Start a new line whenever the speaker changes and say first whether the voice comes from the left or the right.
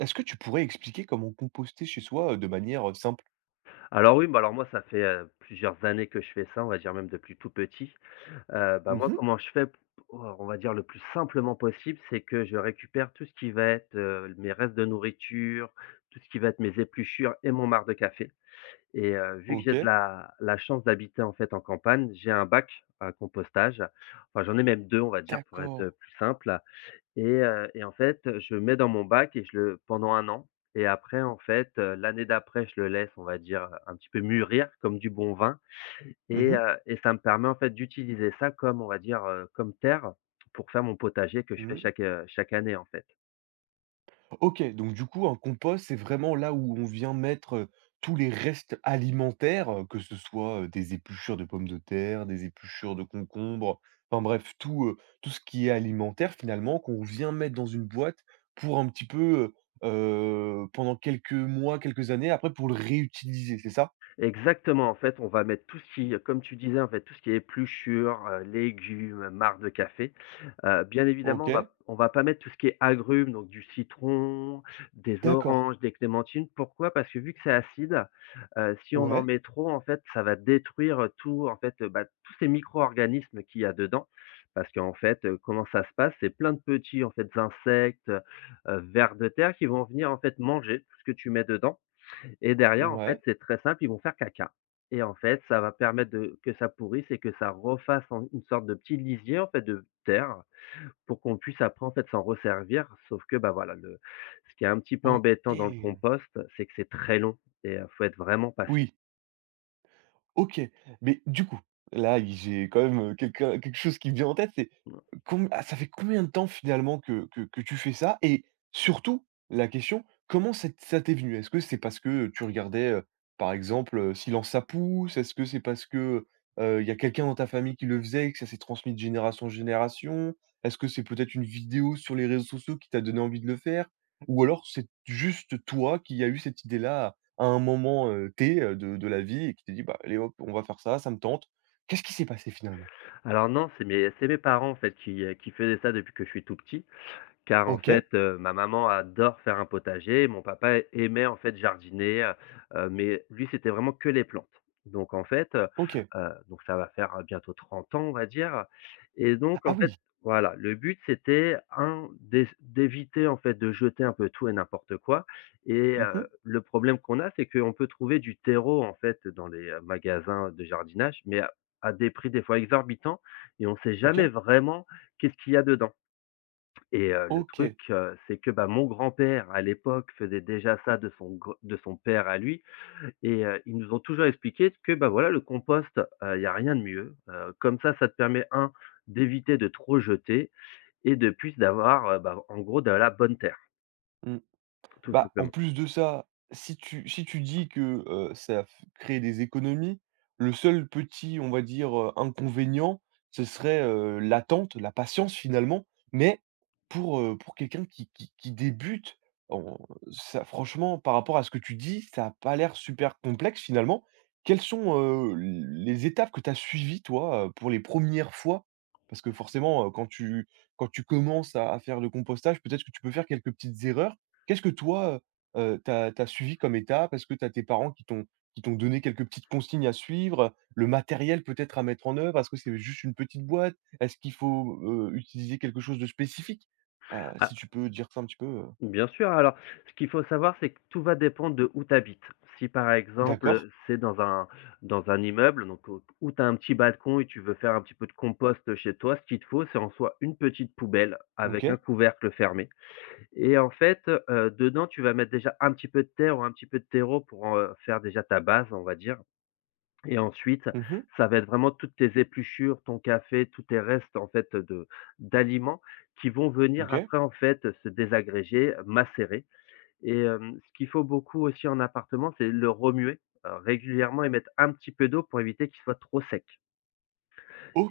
right: Est-ce que tu pourrais expliquer comment composter chez soi, de manière, simple?
left: Alors oui, bah, alors moi ça fait, plusieurs années que je fais ça, on va dire même depuis tout petit. Bah, moi
right: Mmh.
left: comment je fais p oh, on va dire le plus simplement possible, c'est que je récupère tout ce qui va être, mes restes de nourriture, tout ce qui va être mes épluchures et mon marc de café. Et vu que j'ai de
right: OK,
left: la chance d'habiter en fait en campagne, j'ai un bac à compostage. Enfin j'en ai même 2, on va dire pour être,
right: d'accord.
left: plus simple. Et en fait, je mets dans mon bac et je le pendant un an et après en fait, l'année d'après, je le laisse, on va dire, un petit peu mûrir comme du bon vin
right: Mmh
left: et
right: mh.
left: heu et ça me permet en fait d'utiliser ça comme, on va dire, comme terre pour faire mon potager que je fais
right: Mmh.
left: chaque année, en fait.
right: OK, donc du coup, un compost, c'est vraiment là où on vient mettre, tous les restes alimentaires, que ce soit, des épluchures de pommes de terre, des épluchures de concombres, enfin bref, tout ce qui est alimentaire finalement qu'on vient mettre dans une boîte pour un petit peu, pendant quelques mois, quelques années après pour le réutiliser, c'est ça?
left: Exactement, en fait, on va mettre tout ce qui, comme tu disais, en fait, tout ce qui est épluchures, légumes, marc de café. Bien évidemment, on
right: OK,
left: va on va pas mettre tout ce qui est agrumes, donc du citron, des
right: d'accord.
left: oranges, des clémentines. Pourquoi? Parce que vu que c'est acide, si on en
right: Ouais,
left: met trop, en fait, ça va détruire, tout, en fait, bah, tous ces micro-organismes qu'il y a dedans. Parce qu'en fait, comment ça se passe? C'est plein de petits, en fait, insectes, vers de terre qui vont venir, en fait, manger tout ce que tu mets dedans. Et derrière, en fait,
right: ouais.
left: c'est très simple, ils vont faire caca et en fait, ça va permettre de que ça pourrisse et que ça refasse en une sorte de petit lisier, en fait, de terre pour qu'on puisse après, en fait, s'en resservir. Sauf que, bah, voilà, le ce qui est un petit peu
right: OK.
left: embêtant dans le compost, c'est que c'est très long et faut être vraiment patient.
right: Oui, OK. Mais du coup, là, il j'ai quand même, quelqu'un quelque chose qui me vient en tête, c'est ça fait combien de temps finalement que tu fais ça? Et surtout, la question, comment c'est ça t'est venu? Est-ce que c'est parce que tu regardais, par exemple, Silence ça pousse? Est-ce que c'est parce que, il y a quelqu'un dans ta famille qui le faisait et que ça s'est transmis de génération en génération? Est-ce que c'est peut-être une vidéo sur les réseaux sociaux qui t'a donné envie de le faire? Ou alors c'est juste toi qui a eu cette idée-là à un moment, de la vie et qui t'est dit: «Bah, allez hop, on va faire ça, ça me tente». Qu'est-ce qui s'est passé finalement?
left: Alors non, c'est mes parents, en fait, qui faisaient ça depuis que je suis tout petit. Car en
right: OK,
left: fait, ma maman adore faire un potager, mon papa aimait en fait jardiner, mais lui, c'était vraiment que les plantes. Donc en fait, heu
right: OK.
left: donc ça va faire bientôt 30 ans, on va dire. Et donc
right: Ah
left: en fait,
right: oui,
left: voilà, le but c'était un d'é d'éviter en fait de jeter un peu tout et n'importe quoi et
right: mmh,
left: le problème qu'on a, c'est qu'on peut trouver du terreau en fait dans les magasins de jardinage, mais à des prix des fois exorbitants et on ne sait jamais
right: OK,
left: vraiment qu'est-ce qu'il y a dedans. Et le truc,
right: OK.
left: c'est que, bah, mon grand-père, à l'époque, faisait déjà ça de son gr de son père à lui et ils nous ont toujours expliqué que, bah, voilà, le compost, il y a rien de mieux. Comme ça te permet un d'éviter de trop jeter et de plus d'avoir, bah, en gros, de la bonne terre,
right: Mmh.
left: tout
right: Bah, en
left: simplement.
right: plus de ça, si tu dis que, ça f crée des économies, le seul petit, on va dire, inconvénient, ce serait, l'attente, la patience finalement. Mais pour quelqu'un qui débute, on ça franchement, par rapport à ce que tu dis, ça a pas l'air super complexe finalement. Quelles sont, les étapes que tu as suivies toi, pour les premières fois? Parce que forcément, quand tu commences à faire le compostage, peut-être que tu peux faire quelques petites erreurs. Qu'est-ce que toi, tu as suivi comme étape? Est-ce que t'as tes parents qui t'ont donné quelques petites consignes à suivre? Le matériel peut-être à mettre en œuvre? Est-ce que c'est juste une petite boîte? Est-ce qu'il faut, utiliser quelque chose de spécifique? Si tu peux dire ça un petit peu?
left: Bien sûr, alors ce qu'il faut savoir, c'est que tout va dépendre de où tu habites. Si par
right: D'accord,
left: exemple, c'est dans un immeuble, donc au où tu as un petit balcon et tu veux faire un petit peu de compost, chez toi, ce qu'il te faut, c'est en soi une petite poubelle avec un
right: OK.
left: couvercle fermé. Et en fait, dedans, tu vas mettre déjà un petit peu de terre ou un petit peu de terreau pour en, faire déjà ta base, on va dire. Et ensuite,
right: Mmh,
left: ça va être vraiment toutes tes épluchures, ton café, tous tes restes en fait de d'aliments qui vont venir
right: OK.
left: après en fait se désagréger, macérer. Et ce qu'il faut beaucoup aussi en appartement, c'est le remuer, régulièrement et mettre un petit peu d'eau pour éviter qu'il soit trop sec.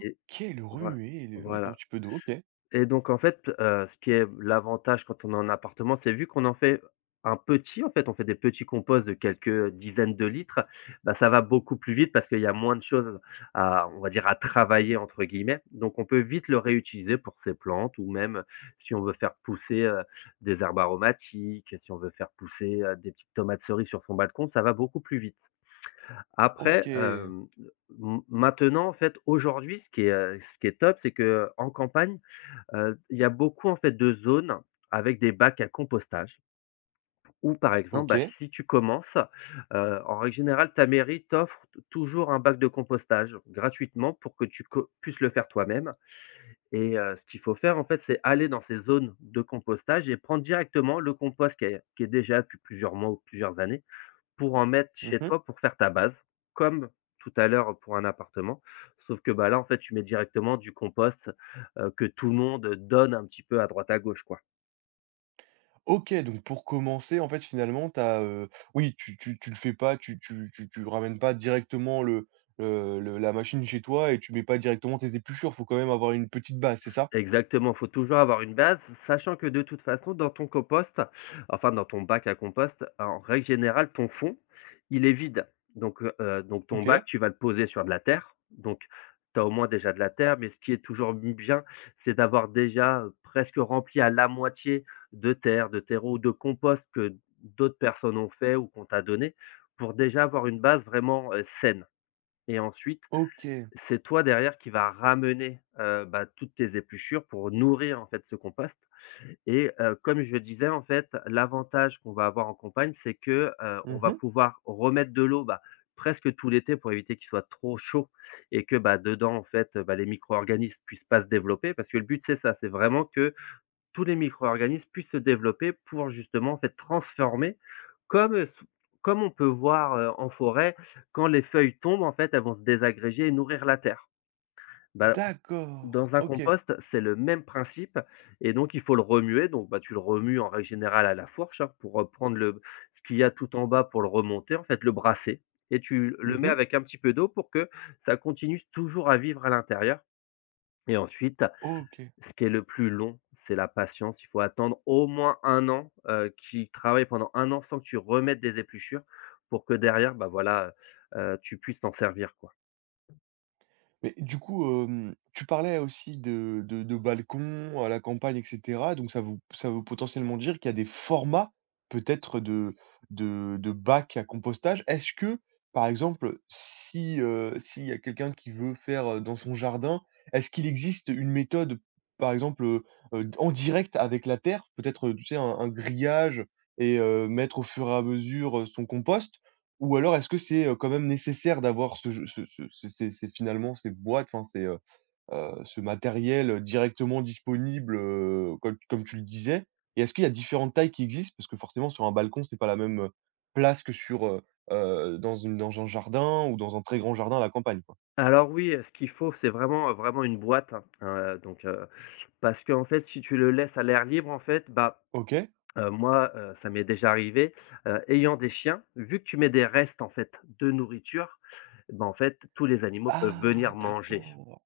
left: Et
right: le
left: voi
right: remuer et le mettre un
left: voilà.
right: petit peu d'eau, OK.
left: Et donc en fait, ce qui est l'avantage quand on est en appartement, c'est vu qu'on en fait un petit, en fait, on fait des petits composts de quelques dizaines de litres, bah, ça va beaucoup plus vite parce qu'il y a moins de choses à, on va dire, «à travailler» entre guillemets, donc on peut vite le réutiliser pour ses plantes ou même si on veut faire pousser, des herbes aromatiques, si on veut faire pousser, des petites tomates cerises sur son balcon, ça va beaucoup plus vite. Après,
right: OK.
left: m maintenant en fait, aujourd'hui, ce qui est top, c'est que en campagne, il y a beaucoup en fait de zones avec des bacs à compostage où par exemple, bah,
right: OK.
left: si tu commences, en règle générale, ta mairie t'offre t toujours un bac de compostage gratuitement pour que tu co puisses le faire toi-même. Et ce qu'il faut faire en fait, c'est aller dans ces zones de compostage et prendre directement le compost qui est déjà depuis plusieurs mois ou plusieurs années pour en mettre chez
right: Mmh,
left: toi, pour faire ta base, comme tout à l'heure pour un appartement. Sauf que, bah, là, en fait, tu mets directement du compost, que tout le monde donne un petit peu à droite à gauche, quoi.
right: OK, donc pour commencer, en fait, finalement, oui, tu le fais pas, tu ramènes pas directement le la machine chez toi et tu mets pas directement tes épluchures. Faut quand même avoir une petite base, c'est ça?
left: Exactement, faut toujours avoir une base, sachant que de toute façon dans ton compost, enfin dans ton bac à compost, en règle générale, ton fond, il est vide. Donc ton
right: OK.
left: bac, tu vas le poser sur de la terre, donc tu as au moins déjà de la terre, mais ce qui est toujours bien, c'est d'avoir déjà presque rempli à la moitié de terre, de terreau ou de compost que d'autres personnes ont fait ou qu'on t'a donné, pour déjà avoir une base vraiment, saine. Et ensuite,
right: OK.
left: c'est toi derrière qui va ramener, bah, toutes tes épluchures pour nourrir en fait ce compost. Et comme je le disais en fait, l'avantage qu'on va avoir en campagne, c'est que, on va
right: Mmh.
left: pouvoir remettre de l'eau, bah, presque tout l'été pour éviter qu'il soit trop chaud et que, bah, dedans en fait, bah, les micro-organismes puissent pas se développer parce que le but c'est ça, c'est vraiment que tous les micro-organismes puissent se développer pour justement en fait transformer comme, heu, comme on peut voir, en forêt, quand les feuilles tombent en fait, elles vont se désagréger et nourrir la terre. Bah
right: D'accord.
left: dans un
right: OK.
left: compost, c'est le même principe et donc il faut le remuer. Donc bah, tu le remues en règle générale à la fourche, hein, pour, prendre le ce qu'il y a tout en bas pour le remonter, en fait, le brasser et tu le mets
right: Mmh.
left: avec un petit peu d'eau pour que ça continue toujours à vivre à l'intérieur. Et ensuite,
right: OK.
left: ce qui est le plus long, c'est la patience. Il faut attendre au moins un an, qu'ils travaillent pendant un an sans que tu remettes des épluchures pour que derrière, bah, voilà, tu puisses t'en servir, quoi.
right: Mais du coup, tu parlais aussi de balcon à la campagne et cetera, donc ça veut potentiellement dire qu'il y a des formats peut-être de bacs à compostage. Est-ce que, par exemple, si, s'il y a quelqu'un qui veut faire, dans son jardin, est-ce qu'il existe une méthode, par exemple, d en direct avec la terre? Peut-être, tu sais, un grillage et mettre au fur et à mesure, son compost? Ou alors est-ce que c'est, quand même nécessaire d'avoir ce je ce ce ces ces ces finalement ces boîtes, enfin ces, ce matériel, directement disponible, comme tu le disais? Et est-ce qu'il y a différentes tailles qui existent? Parce que forcément sur un balcon, c'est pas la même, place que sur, dans un jardin ou dans un très grand jardin à la campagne, quoi.
left: Alors oui, ce qu'il faut, c'est vraiment, vraiment une boîte, hein, donc parce qu'en fait, si tu le laisses à l'air libre, en fait, bah.
right: OK.
left: Moi, ça m'est déjà arrivé, ayant des chiens, vu que tu mets des restes, en fait, de nourriture, eh ben en fait, tous les animaux peuvent
right: Ah
left: venir manger.
right: d'accord!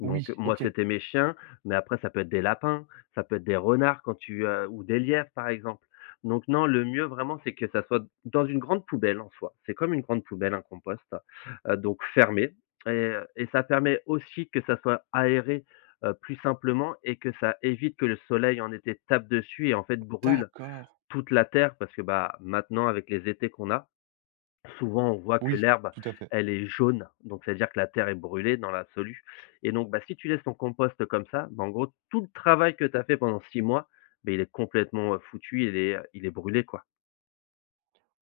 left: Donc
right: Oui,
left: moi,
right: OK.
left: c'était mes chiens, mais après ça peut être des lapins, ça peut être des renards ou des lièvres, par exemple. Donc non, le mieux vraiment, c'est que ça soit dans une grande poubelle, en soi. C'est comme une grande poubelle, un compost, donc fermé. Et et ça permet aussi que ça soit aéré, plus simplement et que ça évite que le soleil, en été, tape dessus et en fait brûle
right: D'accord.
left: toute la terre parce que, bah, maintenant avec les étés qu'on a, souvent on voit que
right: Oui,
left: l'herbe,
right: tout à fait.
left: elle est jaune, donc c'est à dire que la terre est brûlée dans l'absolu. Et donc, bah, si tu laisses ton compost comme ça, bah, en gros tout le travail que tu as fait pendant 6 mois, beh, il est complètement, foutu, il est brûlé quoi.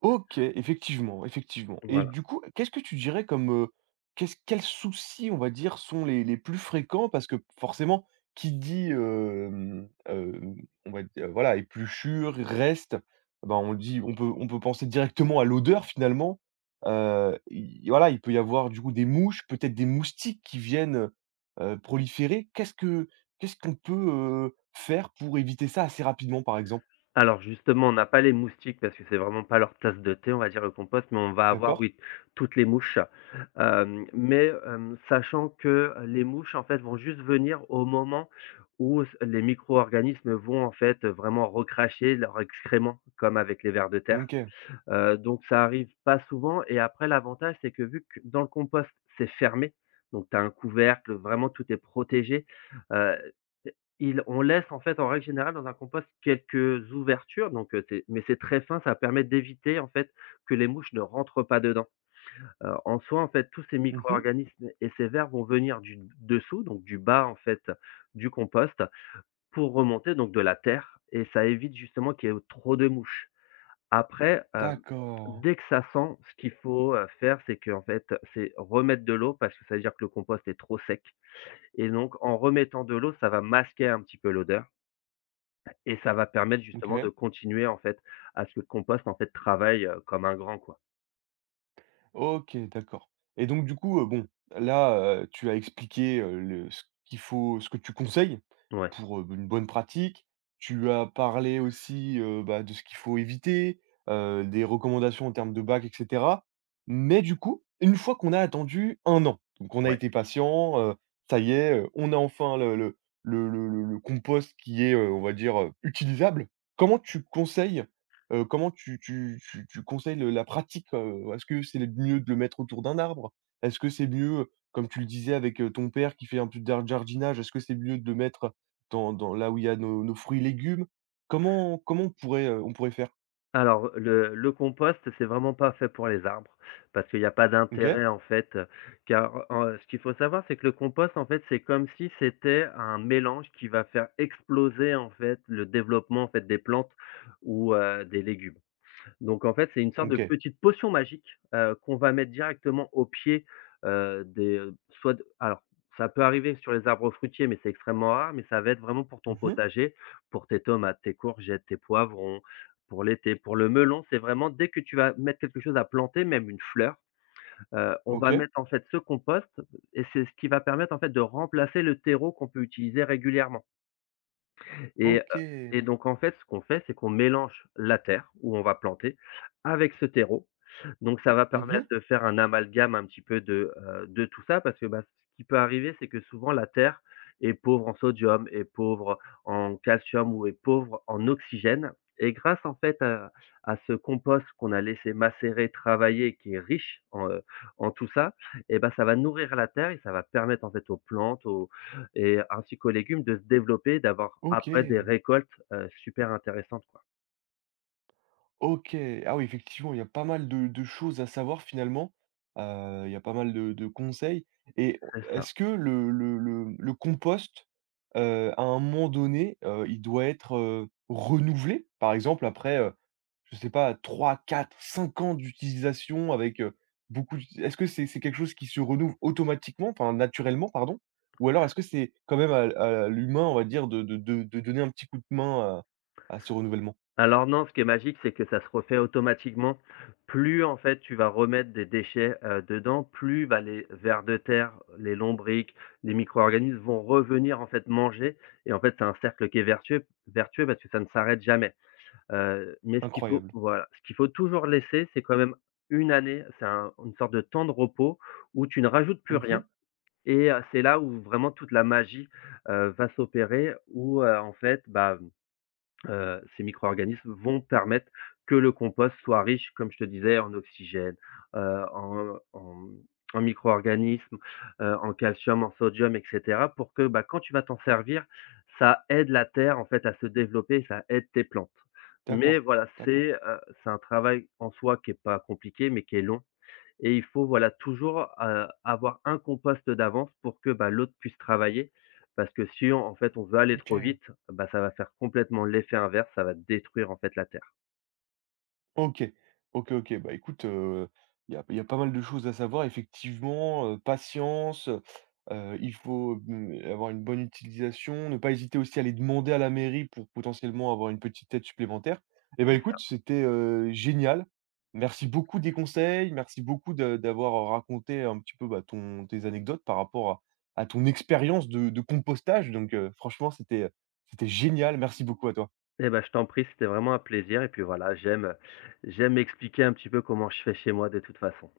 right: OK, effectivement, effectivement. Et
left: Voilà.
right: du coup, qu'est-ce que tu dirais comme, qu'est-ce quels soucis, on va dire, sont les plus fréquents? Parce que forcément, qui dit, on va dire, voilà, épluchure, reste, ben on le dit on peut penser directement à l'odeur finalement. Il voilà, il peut y avoir du coup des mouches, peut-être des moustiques qui viennent, proliférer. Qu'est-ce qu'on peut, faire pour éviter ça assez rapidement, par exemple?
left: Alors justement, on n'a pas les moustiques parce que c'est vraiment pas leur tasse de thé, on va dire, le compost, mais on va avoir,
right: D'accord?
left: oui, toutes les mouches. Mais sachant que les mouches, en fait, vont juste venir au moment où s les micro-organismes vont, en fait, vraiment recracher leurs excréments, comme avec les vers de terre.
right: OK.
left: Donc ça arrive pas souvent et après l'avantage, c'est que vu que dans le compost, c'est fermé. Donc tu as un couvercle, vraiment tout est protégé. Heu, il on laisse en fait, en règle générale, dans un compost quelques ouvertures, donc c'est mais c'est très fin, ça permet d'éviter en fait que les mouches ne rentrent pas dedans. En soi, en fait, tous ces
right: Mmh.
left: micro-organismes et ces vers vont venir du dessous, donc du bas en fait, du compost pour remonter donc de la terre et ça évite justement qu'il y ait trop de mouches. Après,
right: D'accord.
left: dès que ça sent, ce qu'il faut, faire, c'est qu'en fait, c'est remettre de l'eau parce que ça veut dire que le compost est trop sec et donc en remettant de l'eau, ça va masquer un petit peu l'odeur et ça va permettre justement de
right: OK.
left: continuer, en fait, à ce que le compost, en fait, travaille, comme un grand, quoi.
right: OK, d'accord et donc du coup, bon, là, tu as expliqué, le ce qu'il faut ce que tu conseilles
left: Ouais,
right: pour, une bonne pratique. Tu as parlé aussi, bah, de ce qu'il faut éviter, des recommandations en termes de bac et cetera. Mais du coup, une fois qu'on a attendu 1 an, donc on a
left: ouais.
right: été patient, ça y est, on a enfin le compost qui est, on va dire, utilisable. Comment tu conseilles comment tu conseilles le la pratique? Est-ce que c'est mieux de le mettre autour d'un arbre? Est-ce que c'est mieux, comme tu le disais avec, ton père qui fait un peu de jardinage, est-ce que c'est mieux de le mettre dans là où il y a nos fruits et légumes? Comment on pourrait faire?
left: Alors, le compost, c'est vraiment pas fait pour les arbres, parce qu'il y a pas
right: OK,
left: d'intérêt, en fait, car, ce qu'il faut savoir, c'est que le compost, en fait, c'est comme si c'était un mélange qui va faire exploser, en fait, le développement, en fait, des plantes ou, des légumes. Donc en fait, c'est une sorte de
right: OK.
left: petite potion magique, qu'on va mettre directement au pied, des, soit d alors ça peut arriver sur les arbres fruitiers, mais c'est extrêmement rare, mais ça va être vraiment pour ton
right: Mmh mh.
left: potager, pour tes tomates, tes courgettes, tes poivrons, pour l'été, pour le melon. C'est vraiment dès que tu vas mettre quelque chose à planter, même une fleur, on va
right: OK,
left: mettre en fait ce compost et c'est ce qui va permettre en fait de remplacer le terreau qu'on peut utiliser régulièrement et
right: OK.
left: et donc en fait, ce qu'on fait, c'est qu'on mélange la terre où on va planter avec ce terreau donc ça va permettre
right: Mmh,
left: de faire un amalgame un petit peu de tout ça parce que, bah, ce qui peut arriver, c'est que souvent la terre est pauvre en sodium, est pauvre en calcium ou est pauvre en oxygène et grâce en fait à ce compost qu'on a laissé macérer, travailler, qui est riche en, en tout ça et ben ça va nourrir la terre et ça va permettre en fait aux plantes, aux et ainsi qu'aux légumes de se développer, d'avoir après des
right: OK.
left: récoltes, super intéressantes quoi.
right: OK. Ah oui, effectivement, il y a pas mal de choses à savoir finalement. Il y a pas mal de conseils et on
left: C'est ça.
right: est-ce que le compost, à un moment donné, il doit être, renouvelé? Par exemple, après, je sais pas 3, 4, 5 ans d'utilisation avec, beaucoup d'uti est-ce que c'est quelque chose qui se renouvelle automatiquement, enfin naturellement, pardon? Ou alors est-ce que c'est quand même à l'humain, on va dire, de donner un petit coup de main à ce renouvellement?
left: Alors non, ce qui est magique, c'est que ça se refait automatiquement. Plus, en fait, tu vas remettre des déchets, dedans, plus, bah, les vers de terre, les lombrics, les micro-organismes vont revenir, en fait, manger et en fait, c'est un cercle qui est vertueux parce que ça ne s'arrête jamais. Mais ce qu'il faut
right: Incroyable.
left: voilà, ce qu'il faut toujours laisser, c'est quand même une année, c'est un une sorte de temps de repos où tu ne rajoutes plus rien
right: Mmh,
left: et c'est là où vraiment toute la magie, va s'opérer où, en fait, bah ces micro-organismes vont permettre que le compost soit riche, comme je te disais, en oxygène, en en micro-organismes, en calcium, en sodium et cetera pour que, bah, quand tu vas t'en servir, ça aide la terre, en fait, à se développer et ça aide tes plantes. Mais
right: d'accord,
left: voilà,
right: d'accord.
left: c'est un travail en soi qui est pas compliqué, mais qui est long et il faut, voilà, toujours, avoir un compost d'avance pour que, bah, l'autre puisse travailler. Parce que si on en fait, on veut aller trop
right: OK.
left: vite, bah, ça va faire complètement l'effet inverse, ça va détruire, en fait, la terre.
right: OK. OK, OK. Bah, écoute, il y a pas mal de choses à savoir effectivement, patience, il faut, avoir une bonne utilisation, ne pas hésiter aussi à aller demander à la mairie pour potentiellement avoir une petite aide supplémentaire. Et bah,
left: C'est ça.
right: écoute, c'était, génial. Merci beaucoup des conseils, merci beaucoup de d'avoir raconté un petit peu, bah, ton tes anecdotes par rapport à ton expérience de compostage donc franchement, c'était génial. Merci beaucoup à toi.
left: Eh bah, je t'en prie, c'était vraiment un plaisir et puis, voilà, j'aime expliquer un petit peu comment je fais chez moi de toute façon.